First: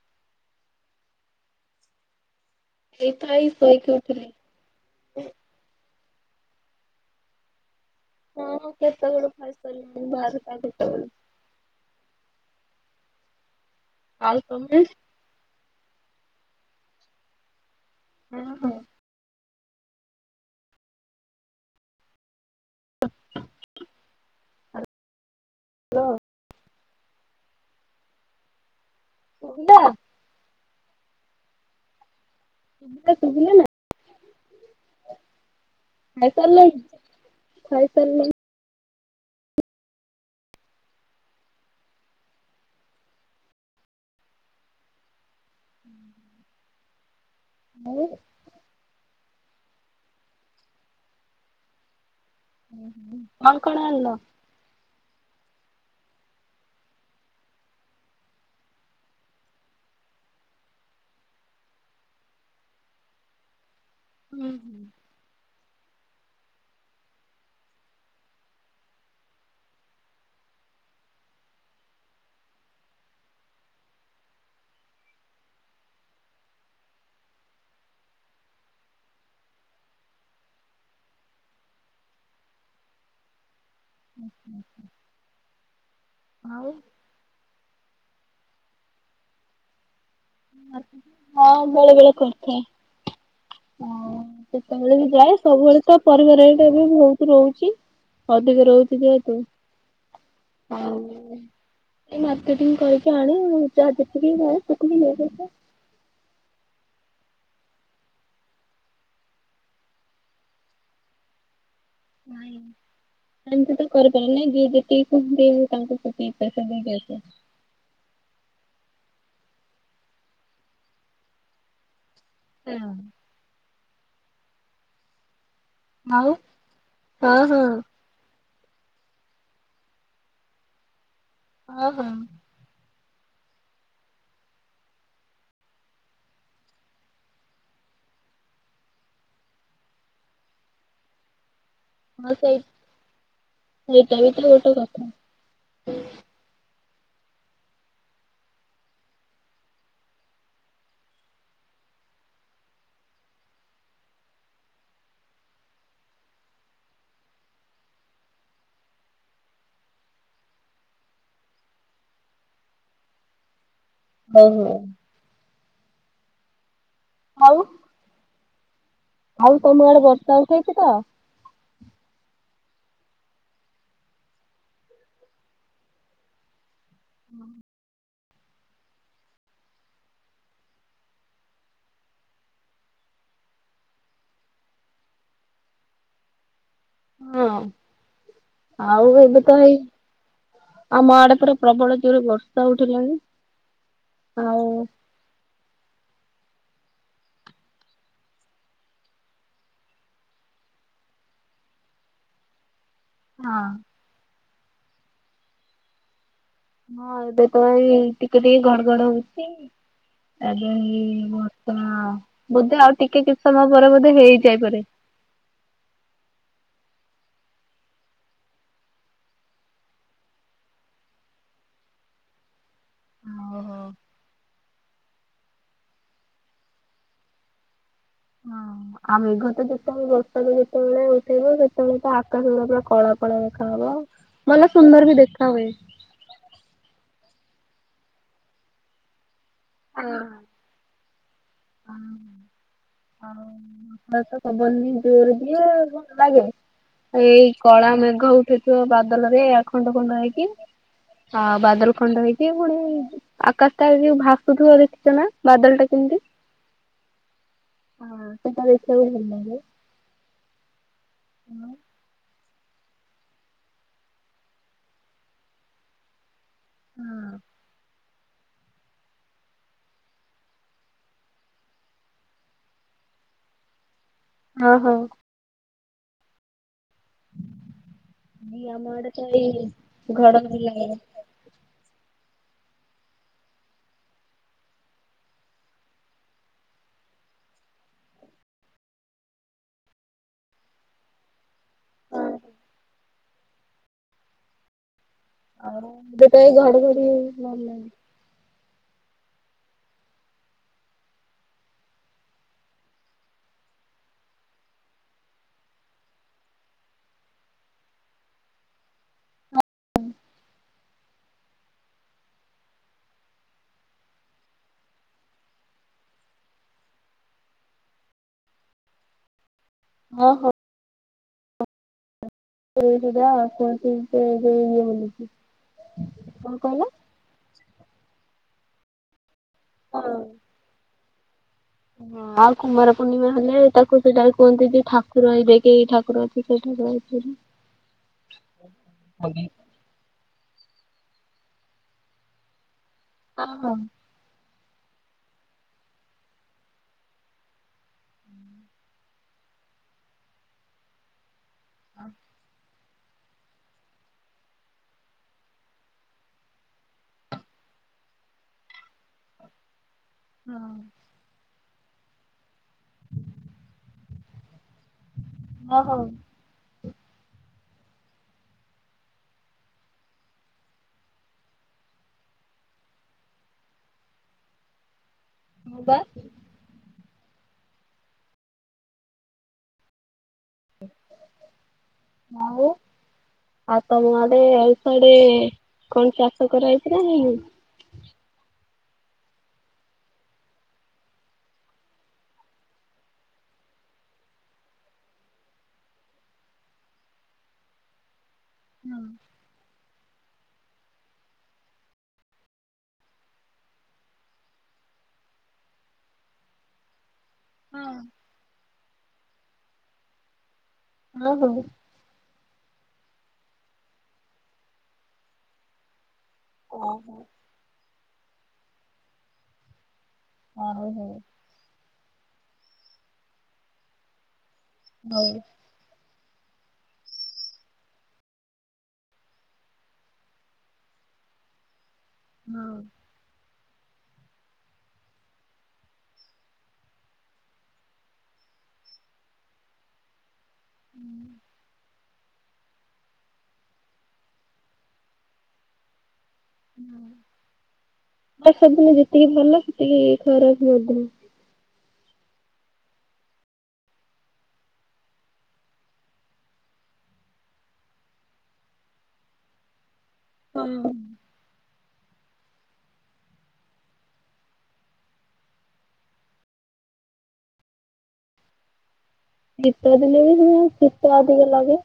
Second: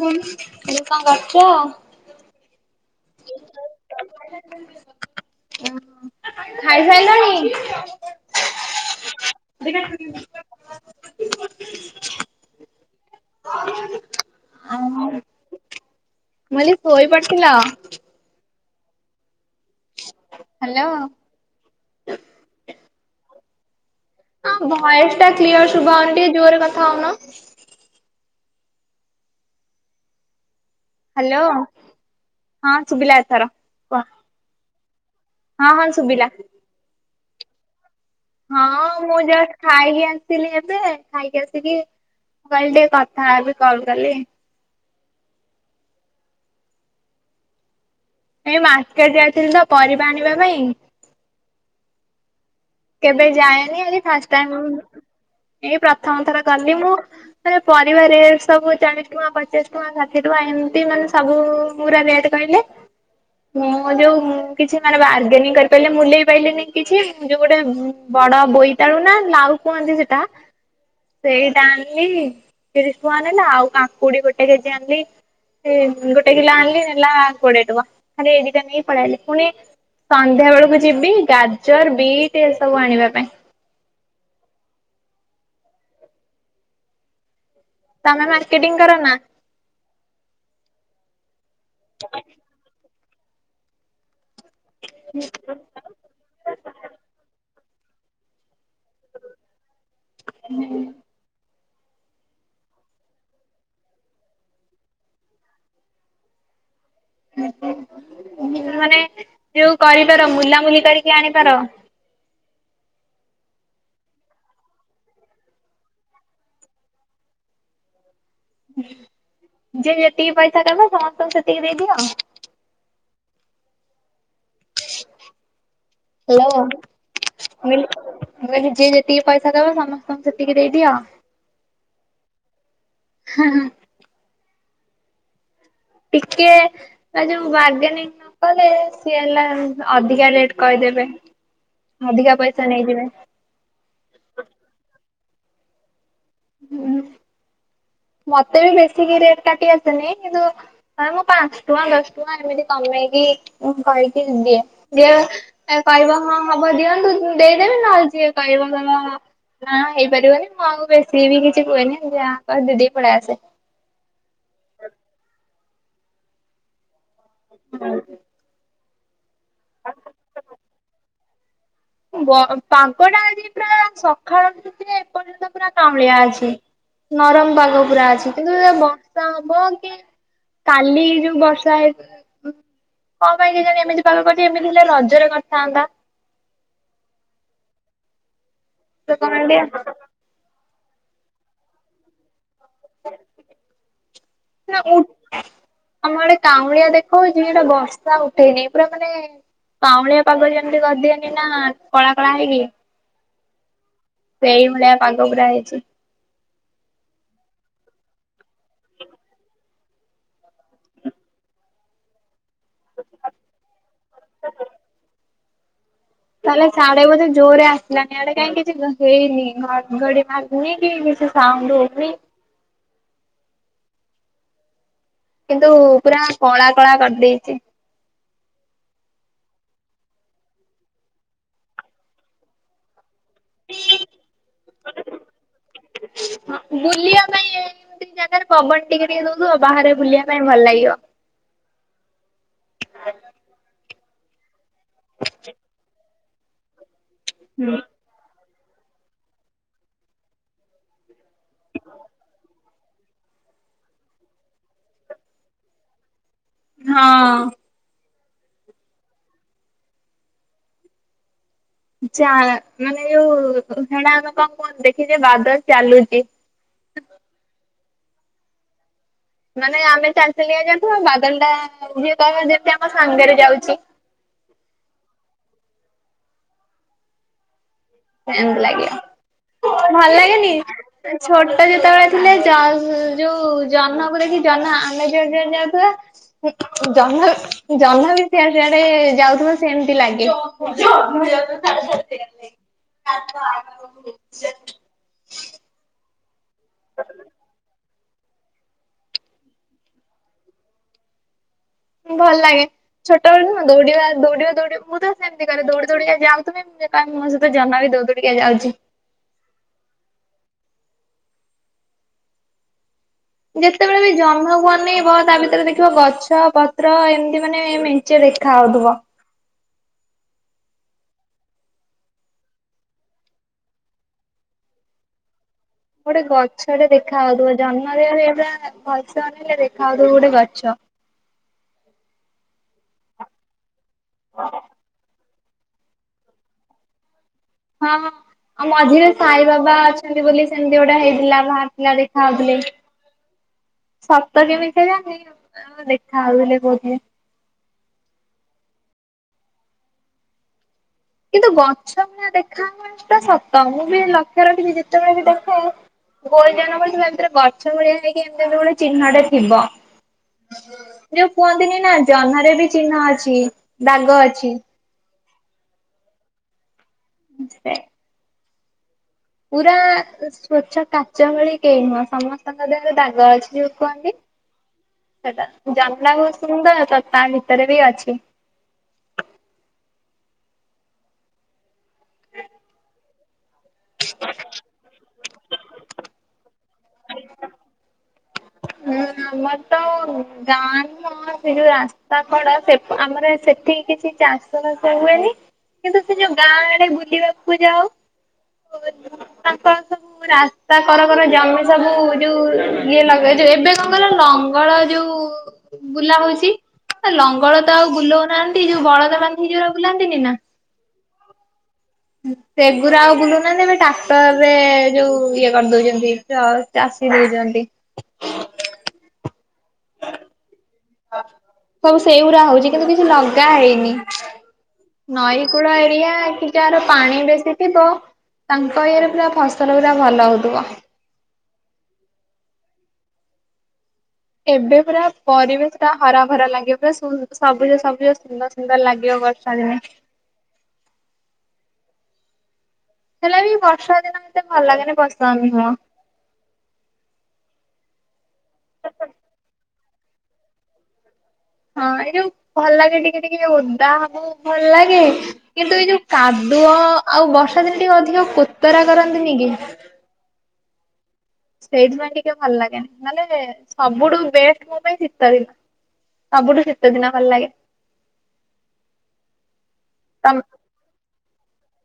କହିଲି କଣ କରୁଛ? ଏଇ ତ ଏଇ ଶୋଇକି ଉଠିଲି। ଖାଇ ସାଇଲଣି? ହଁଁ କେତେବେଳୁ ଖାଇସାରିଲିଣି ବାରଟା ଗୋଟା ବେଳୁ। ଆଉ ତମେ? ମୁଁ କହିଲି ଶୋଇ ପଡିଥିଲ? ହଁ- ହଁ। ହ୍ୟାଲୋ। ହଁ ଭଏସ୍ ଟା କ୍ଲିୟର ଶୁଭା ଯାଉନି, ଟିକେ ଜୋରରେ କଥା ହଉନ। ଶୁଭିଲା। ହ୍ୟାଲୋ ହଁ ଶୁଭିଲା ଏଥର କୁହ। ହଁ- ହଁ ଶୁଭିଲା। ଖାଇସାରିଲଣି ଖାଇସାରିଲଣି? ହଁ ମୁଁ ଜଷ୍ଟ ଖାଇକି ଆସିଲି ଏବେ, ଖାଇକି ଆସିକି ମୁଁ କହିଲି ଟିକେ କଥା ହେବି କଲ କଲି। ଆଉ। ଏଇ ମାର୍କେଟ ଯାଇଥିଲି ତ ପରିବା ଆଣିବା ପାଇଁ। କେବେ କଣ କଣ ଯାଏନି ଆଜି ଆଣିଲ? First time. ଏଇ ପ୍ରଥମ ଥର ଗଲି ମୁଁ ମାନେ ପରିବା ରେଟ୍ ସବୁ ଚାଳିଶ ଟଙ୍କା, ପଚାଶ ଟଙ୍କା, ଷାଠିଏ ସେଠୁ ଏମତି ମାନେ ସବୁ ପୁରା ରେଟ୍ କହିଲେ, ମୁଁ ହଁ ଯୋଉ ହୁଁ କିଛି ହୁଁ ମାନେ ବାର୍ଗେନିଂ କରିପାରିଲିନି, ମୁଲେଇ ପାରନି କିଛି। ଯୋଉ ଗୋଟେ ବଡ ବୋଇତାଳୁ ନା ଲାଉ କୁହନ୍ତି ସେଟା ସେଇଟା ଆଣିଲି ତିରିଶ ଟଙ୍କା ନେଲା, ଆଉ କାଙ୍କୁଡି ଗୋଟେ କେଜି ଆଣିଲି ଗୋଟେ କିଲୋ ଆଣିଲି ନେଲା କୋଡ଼ିଏ ଟଙ୍କା, ଖାଲି ଏଇ ଦିଟା ନେଇ ପଳେଇ ଆଇଲି। ପୁଣି ସନ୍ଧ୍ୟା ବେଳକୁ ଯିବି ଗାଜର ବିଟ୍ ଏସବୁ ଆଣିବା ପାଇଁ। ଆଚ୍ଛା ଆଚ୍ଛା। ଆଉ? ତମେ ମାର୍କେଟିଙ୍ଗ କର ନା? ହଁ ବେଳେ ବେଳେ କରିଥାଏ ହ। ସେତେବେଳେ ବି ଯାଏ ସବୁବେଳେ ତ ପରିବାରଟା ବି ବହୁତ ରହୁଚି। ଏିକ ଯ ରହୁଚି ଯେହେତୁ ଏଇ ମାର୍କେଟିଙ୍ଗ କରିକି ଆଣି ଯାହା ଯେତିକି ମିଳେ ସେତିକି ନେଇ ଆସେ। ମାନେ ଯୋଉ କରିପାର ମୁଲାମୁଲି କରିକି ଆଣିପାର? [inaudible] ଏମତି ତ କରିପାର ନା ଯେ ଯେତିକି କହନ୍ତି ତାଙ୍କୁ ସେ ପଇସା ଦେଇକି ଆସେ। ଯେ ଯେତିକି ପଇସା ଦବ ସମସ୍ତଙ୍କୁ ସେତିକି ଦେଇଦିଅ? ହଁ। ଆଉ ହାଲୋ ହଁ ହଁ ହେଇଲୋ। ଯିଏ ଯେତିକି ପଇସା ଦବ ସମସ୍ତଙ୍କୁ ସେତିକି ଦେଇଦିଅ? ଓ ହୋ। ହଁ। ଟିକେ ଯୋଉ ବାର୍ଗେନିଂ କଲେ ସିଏ ହେଲା ଅଧିକା ରେଟ କହିଦେବେ। ଅଧିକା ହଁ ସେଇ ପଇସା ନେଇଯିବେ। ସେଇଟା ବି ତ ଗୋଟେ କଥା। ହୁଁ। ମତେ ବି ବେଶୀକି ରେଟ କାଟି ଆସେନି କିନ୍ତୁ ମୁଁ ପାଞ୍ଚ ଟଙ୍କା ଦଶ ଟଙ୍କା ଏମିତି କମେଇ ମେଇକି କହିିକି ଦିଏ ବେଳେବେଳେ ଆ କହିବ ହଁ ହବ ଦିଅନ୍ତୁ ଦେଇଦେବି ନହେଲେ ଯିଏ କହିବ ତମ କଁ ହେଇପାରିବନି ମୁଁ ଆଉ ବେଶୀ ବି କିଛି କୁହେନି, ଯାହା କହ ଦିଦି ପଲାଇଆସେ। ହଉ ହଉ। ହଉ। ଆଉ ତମ ଆଡେ ବର୍ଷା ଉଠେଇଚି ତ? ବ ପାଗଟା ଆଜି ପୁରା ସକାଳ ରୁ ଉଠି ଏପର୍ଯ୍ୟନ୍ତ ପୁରା କାଉଁଳିଆ ଅଛି। ନରମ ପାଗ ପୁରା ଅଛି କିନ୍ତୁ ଏ ବର୍ଷା ହବ କି କାଲି ଯୋଉ ବର୍ଷା ହେ କଣ ପାଇଁ କି ଜାଣେ ଏମିତି ପାଗ କରିଚି, ଏମିତି ହେଲେ ରଜରେ କରିଥାନ୍ତା। ହଁ ଆଉ ଏବେ ତ କାଉଁଳିଆ ହେଇ ଆମ ଆଡେ ପୁରା ପ୍ରବଳ ଜୋର ବରସ ଷା ଉଠେଇଲାଣି ଆଉ ଆମର ଆଡ଼େ କାଉଁଳିଆ ଦେଖଉଚି ଏଟା ବର୍ଷା ଉଠେଇନି ପୁରା ମାନେ କାଉଁଳିଆ ପାଗ ଯେମିତି କରିଦିଅନି ନା କଳା କଳା ହେଇକି ହଁ। ସେଇ ଭଳିଆ ପାଗ ପୁରା ହେଇଚି। ହଁ ଏବେ ତ ଏ ଟିକେ ଟିକେ ଘଡଘଡ ହଉଚି। ଏବେଇ ବଷ ବୋଧେ ଆଉ ଟିକେ କିଛି ସମୟ ପରେ ବୋଧେ ହେଇଯାଏ ପାରେ। [inaudible] ହେଲେ ସାଡେ ବଧେ ଜୋରରେ ଆସିଲାନି ଆଆଡେ କାଇହିଁ କିଛି ହେଇନି ଘଘଡି ମାରନି କି କିଛି ସାଉଣ୍ଡ ନଡ୍ ହଉନି। ଓହୋ କିନ୍ତୁ ପୁରା କଳା କଳା କରିଦେଇଚି। ହଁ ଆଉ ମେଘ ତ ଯେତେବେଳେ ବର୍ଷା ତ ଯେତେବେଳେ ଉଠେଇବ ସେତେବେଳେ ତ ଆକାଶ ଗ ପୁରା କଳା କଳା ଦେଖାହବ ମଲା ସୁନ୍ଦର ବି ଦେଖା ହୁଏ। ଏମତି ଜାଗାରେ ପବନ ଟିକେ ଟିକେ ଦଉଥିବ, ବାହାରେ ବୁଲିବା ପାଇଁ ଭଲ ଲାଗିବ। ହ ଆଉ ମସ ତ କବରନି ଜୋର ଦିଏ ଆଉ ଲାଗେ ଏଇ ହୁଁ। କଳା ମେଘ ଉଠେଇଥିବ ବାଦଲରେ ଆ ଖଣ୍ଡ ଖଣ୍ଡ ହେଇକି ଆଉ ବାଦଲ ଖଣ୍ଡ ହେଇଛଚି, ପୁଣି ଆକାଶ ତାର ଯୋଉ ଭାସୁଥିବ ଦେଖିଛ ନା ବାଦଲ ଟା କେ ମତି ହଁ। ହଁ ସେଟା ଦେଖିବାକୁ ଭଲ୍ ଲାଗେ। ହଁ ହଁ। ଯା ମାନେ ଏଉ ହୋ ହେଳା ଆମେ କଣ କୁହନ୍ତି କି ଯେ ବାଦଲ୍ ଚାଲୁଚି। ହଁ। ମାନେ ଆମେ ଚାଲି ଚାଲିକା ଯାଉଥିବା ବାଦଲ୍ ଟା ଯିଏ କହିବ ଯେମିତି ଆମ ସାଙ୍ଗରେ ଯାଉଚି। ଅ ହୋ। ଟାଇମ୍ ଏଇ ଆମ ଲାଗିଲା ଆଡେ ତ ଏଇ ଭଲ୍ ଲାଗେନି ଘଡଘଡି ଲାଗେ। ଛୋଟ ଯେତେବେଳେ ଥିଲେ ଜ ଯୋଉ ଜହ୍ନକୁ ଦେଖି ଜହ୍ନ ଆମେ ଜୁଆ ଜୁଆ ଯାଉଥିବା ଜହ୍ନ ବି ଜହ୍ନ ବି ସିଆଡ଼େ ସିଆଡ଼େ ଯାଉଥିବ ସେମିତି ଲାଗେ। [inaudible] ଆଉ ଦେତେ ଘଡ଼ଘଡି଼ ଭଲ୍ ଲାଗେ। ଉଁ ଭଲ୍ ଲାଗେ। ଛୋଟବେଳୁଁ ଦୌଡି଼ବା ଦୌଡି଼ବା ଦୌଡି଼ ମୁଁ ତ ସେମିତି କରେ ଦୌଡି଼ ଦୌଡି଼ କା ଯାଉଥିବି ମ୍ ଏକା ମୋ ସହିତ ଜହ୍ନ ବିି ଦୋଉ ଦୋଡ଼ିକା ଯାଉଛି। ହ ଅଁ। ଯେତେବେଳେ ବି ଜହ୍ନକୁ ଆମେ ବ ତା ବିତରେ ଦେଖିବ ଗଛ ପତ୍ର ଏମିତି ମାନେ ମେଞ୍ଚେ ଦେ ଦେଖା ଆଉଥିବ। ଅ ହୋ। ସେ ଯୋଡା କୁଅନ୍ତି କେ ହେ ହୋଲି କି। ଗୋଟେ ଗଛଟେ ଦେଖା ଆଉଥିବ ଜହ୍ନରେ ଆହୁରି ହେ ପ୍ରା ଗଛ ହେଲେ ଦେଖା ଆଉ ହଁ ଥିବ ଗୋଟେ ଗଛ। ହଁ ଆଉ କୁମାର ପୂର୍ଣ୍ଣିମା ହେଲେ ତାକୁ ସେଟା କୁହନ୍ତି ଯେ ଠାକ୍ କୁର ଆଇବେ କି ଠାକୁର ଏଠି ସେଠି [unintelligible] ହଁ ଆଉ ମଝିରେ ସାଇ ବାବା ଅଚ୍ ଛନ୍ତି ବୋଲି ସେମିତି ଗୋଟେ ହେଇଥିଲା ବାହାରିଥିଲା ଦେଖା ଆଉଥିଲେ ହଁ ସତ ଯେମି ଥିଲାକି ଆଁ ଦେଖା ଆଉଥିଲେ ବୋଧେ। କିନ୍ତୁ ଗଛ ଭଳିଆ ଦେଖା ହବାଟା ସତ ମୁଁ ବି ଲକ୍ଷ୍ୟ ରଖିଛିି ଯେତେବେଳେ ବି ଦେଖେ ଗୋଲ୍ ଜନ ହୋଇଥିବା ଭିତରେ ଗଛ ଭଳିଆ ହେଇକି ଏମିତି ଏମିତି ଗୋରେ ଚିହ୍ନଟେ ଥିବ। ହଁ ଯୋଉ କୁଅନ୍ତିନି ନା ଜହ୍ନରେ ବି ଚିହ୍ନ ଅଛି ଦାଗ ଅଛି। ଅ ହଉ। [inaudible] ପୁରା ସ୍ଵଚ୍ଛ କାଚ ଭଳି କେହି ନୁହଁ ସମସ୍ତଙ୍କ ଦେହରେ ଦାଗ ଅଛି ଯୋଉ କୁଅନ୍ତି। ସେଟା ହଁ ବା ଜନଡା ବୋହୁତ୍ ସୁନ୍ଦର୍ ତା ତା ଭିତରେ ବି ଅଛି। ହଉ ଆଉ ତମ ଆଡେ ଆଉ ଏଇଡି କଣ ଚାଷ କରା ଛି ଯା ହେଇନି? ହୁଁ। ଆମର ତ ଗାଁ ନୁହଁ ସେ ଯୋଉ ରାସ୍ତା କଡ଼ ସେ ଆମର ସେଠି କିଛି ଚାଷ ବାସ ହୁଏନି କିନ୍ତୁ ସେ ଯୋଉ ଗାଁ ଆଡେ ବୁଲିବାକୁ ଯାଉ ହଁ। ତାଙ୍କର ସବୁ ରାସ୍ତା କର କର ଜମି ସବୁ ଯୋଉ ଇଏ ଲଗେ ଏବେ କଣ କହିଲ ଲଙ୍ଗଳ ଯୋଉ ବୁଲା ହୋଉଛି। ଲଙ୍ଗଳ ତ ଆଉ ହଁ ବୁଲୋଉ ନାହାନ୍ତି ଯୋଉ ବଳଦ ବାନ୍ଧି ଯୋଉ ବୁଲାନ୍ତିନି ନା। ଅ ହୋଉ। ସେଗୁୁରା ଆଉ ବୁଲୋଉ ନାହାନ୍ତି ଏବେ ଟ୍ରାକ୍ଟର୍ ରେ ଯୋଉ ଇଏ କରି ଦୋଉଛନ୍ତି। ଚ ଚାଷୀ ଓହୋ ଦୋଉଜନ୍ତି। ଅ ହୋଉ ହୋଉ। ସବୁ ସେଉରା ହୋଉଛି କିନ୍ତୁ କିଛି ଲଗା ହେଇନି ହଉ ନଈ କୂଳ ଏରିଆ ଯାହାର ପାଣି ବେଶୀ ଥିବ ତାଙ୍କ ଇଏରେ ପୁରା ଫସଲ ଉରା ଭଲ ହୋଉଥିବ। ହଁ। ଏବେ ପୁରା ପରିବେଶ ଟା ହରା ଭରା ଲାଗିବ ପୁରା ସବୁଜ ସବୁଜ ସୁନ୍ଦର ସୁନ୍ଦର ଲାଗିବ। ବର୍ଷା ଦିନେ। ହୁଁ। ହେଲେ ବି ବର୍ଷା ଦିନ ମତେ ଭଲ ଲାଗେନି ବର୍ଷା ଅନୁଭବ। ଆ ସେଦିନ ଯେତିକି ଭଲ ସେତିକି ଖରାପ ମଧ୍ୟ। ହଁ ଏଇ ଯୋଉ ଭଲ ଲାଗେ ଟିକେ ଟିକେ ଓଦା ହବୁ ଭଲ ଲାଗେ କିନ୍ତୁ ଏଇ ଯୋଉ କାଦୁ ଦୁଅ ଆଉ ବର୍ଷା ଦିନେ ଟିକେ ଅଧିକ କୋତରା କରନ୍ତିନି କି? ହଁ। ସେଇଥି ପାଇଁ ଟିକେ ଭଲ ଲାଗେନି ମାନେ ସବୁଠୁ ବେଷ୍ଟ ମୋ ପାଇଁ ଶୀତ ଦିନ। ସବୁଠୁ ଶୀତ ଦିନ ଭଲ ଲାଗେ। ଶୀତ ଦିନେ ବି ତମ ଶୀତ ଆଧିକଲାଗେ।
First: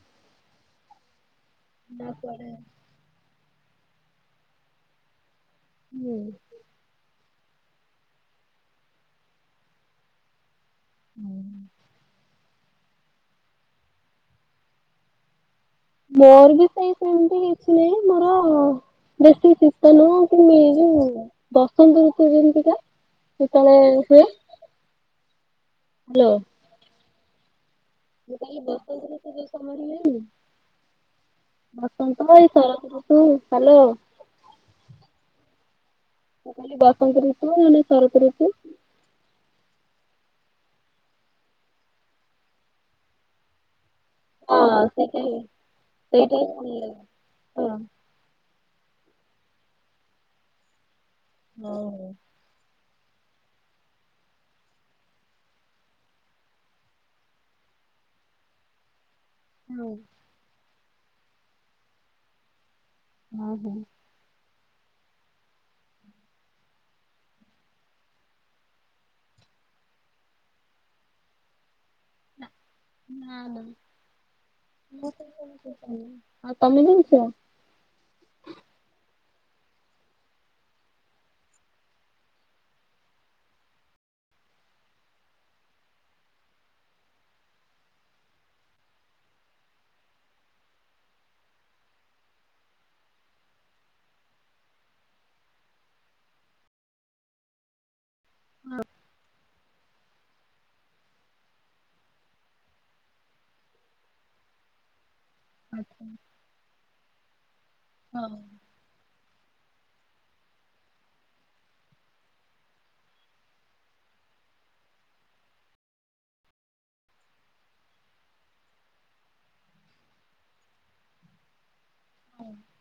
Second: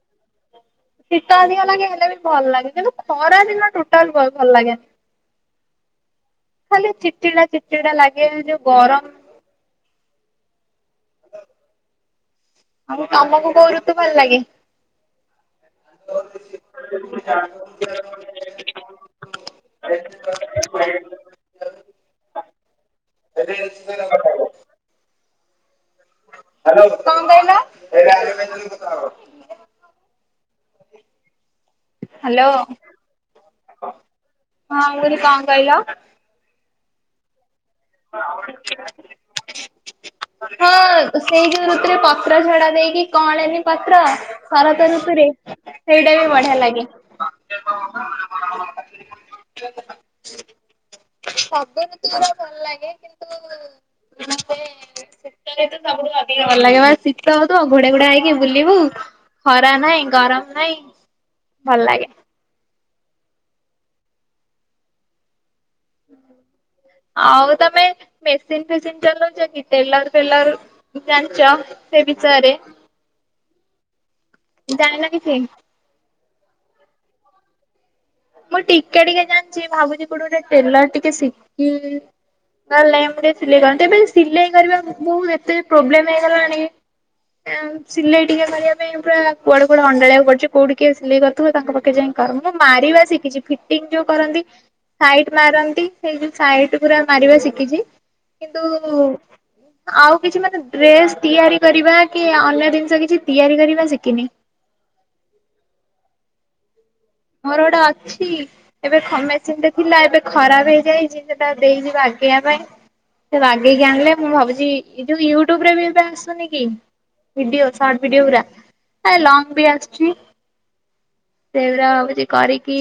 ଶୀତ ଅଧିକ ଲାଗେ ହେଲେ ବି ଭଲ ଲାଗେ କିନ୍ତୁ ଖରା ଦିନ ଟୋଟାଲ ଭଲ ଲାଗେନି। ହୁଁ। ହୁଁ। ଖାଲି ଚିଡ ଚିଡ଼ା ଚିଡ୍ ଚିଡ଼ା ଲାଗେ ଯୋଉ ଗରମ [inaudible] ଆଉ ତମକୁ କୋଉ ରୁତୁ ଭଲ ଲାଗେ? ମୋର ବି ସେଇ ସେମିତି କିଛି ନାହିଁ ମୋର ବେଶୀ ଶୀତ କଣ ନୁହଁ କି ଏ ଯୋଉ ବସନ୍ତ ଋତୁ ଯେମିତିକା ସେତେବେଳେ ହୁଏ। ହ୍ୟାଲୋ। [unintelligible] ମୁଁ କାଲି ଦସ ହଜାର ଏତେ ପଇସା କମେଇଛି ଯାଇଁଲୁ ବସନ୍ତ ହ୍ୟାଲୋ ଏଇ ହଁ ସରତ ଋତୁ ହେଲେ ଆଉ। ମୁଁ କହିଲି କଣ କହିଲ? ମୁଁ କହିଲି ବସନ୍ତ ଋତୁ ନହେଲେ ଶରତ ଋତୁ ହଁ ସେଇ ଯୋଉ ଋତୁରେ ପତ୍ର ଝଡା ଯାଇକି କଅଁଳେ ବି ପ ପ୍ର ହଁ ଶରତ ସେଇଟା ଋତୁରେ ହିଁ ସେଇଟା ବି ବଢିଆ ଲାଗେ। ହଁ। ସବୁ ଋତୁ ହଉ ଗୁରା ଭଲ ଲାଗେ। ଗେ କିନ୍ତୁ ଶୀତ ଦିନ ସବୁଠୁ ଅଧିକା ଭଲ ଲାଗେ ମାନେ ଶୀତ ହଉଥିବ ଘୋଡେଇ ଘୁଡ଼ା ହେଇକି ବୁଲିବୁ ଖରା ହଉ ନାଇଁ ଗରମ ନାଇଁ ଭଲ ଲାଗେ। ଓ ହୋ। [inaudible] ଆଉ ତମେ ମେସିନ୍ ଫେସିନ ଚଲଉଛ କି ଟେଲର ଫେଲର ଜାଣିଛ? ସେ ନା ବିଷୟରେ ନା ନା। ଜାଣିନ [unintelligible] କିଛି? ଆଉ ତମେ ଜାଣିଛ। ମୁଁ ଟିକେ ଟିକେ ଜାଣିଛି ଭାବୁଛି କୋଉଠି ଗୋଟେ ଟେଲର୍ ଟିକେ ଶିଖିବି। [unintelligible] ମୁଁ ଟିକେ ସିଲେଇ କରନ୍ତି ଏବେ ସିଲେଇ କରିବା ବହୁତ ଏତେ ପ୍ରୋବ୍ଲେମ୍ ହେଇଗଲାଣି। ସିଲେଇ ଟିକେ କରିବା ପାଇଁ ପୁରା କୁଆଡେ କୁଆଡେ ଅଣ୍ଡାଳି ବାକୁ ପଡୁଛି କୋଉଠିି କିଏ ସିଲେଇ କରୁଥିବ ତାଙ୍କ ପାଖରେ ଯାଇକି ମୁଁ ମାରିବା ଶିଖିଛି ଫିଟିଙ୍ଗ ଯୋଉ କରନ୍ତି ସାଇଟ ମାରନ୍ତି ସେଇ ଯଉ ସାଇଟ ଗୁରା ମାରିବା ଶିଖିଛି କିନ୍ତୁ ଆଉ କିଛି ମାନେ ଡ୍ରେସ ତିଆରି କରିବା କି ଅନ୍ୟ ଜିନିଷ କିଛି ତିଆରି କରିବା ଶିଖିନି। [inaudible] ଆଚ୍ଛା। ମୋର ଗୋଟେ ଅଛି ହଉ ଏବେ ଖମେଶ ସେଟା ଥିଲା ଏବେ ଖରାପ ହେଇଯାଇଛି ସେଟା ଦେଇଛି ଵାଗେଇବା ପାଇଁ। ସେ ବାଗେଇକି ଆଣିଲେ ମୁଁ ଭାବୁଛି ଏ ଯୋଉ ୟୁଟ୍ୟୁବରେ ବି ଏବେ ଆସୁନି କି? ଭିଡିଓ ସଟ ଭିଡିଓ ପୁରା ଲଙ୍ଗ ବି ଆସୁଛି ସେଗୁରା ଆଉ କିଛି ହଉ କରିକି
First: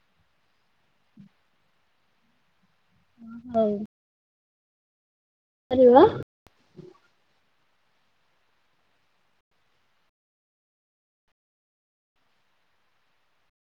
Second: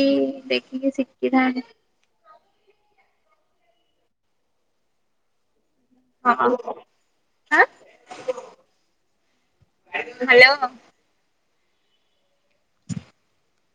ଦେଖିକି ଶିଖିଥାନ୍ତି। ହଁ ହଉ। କରିବ। ହଁ ହଁ। ଆଁ ହ୍ୟାଲୋ।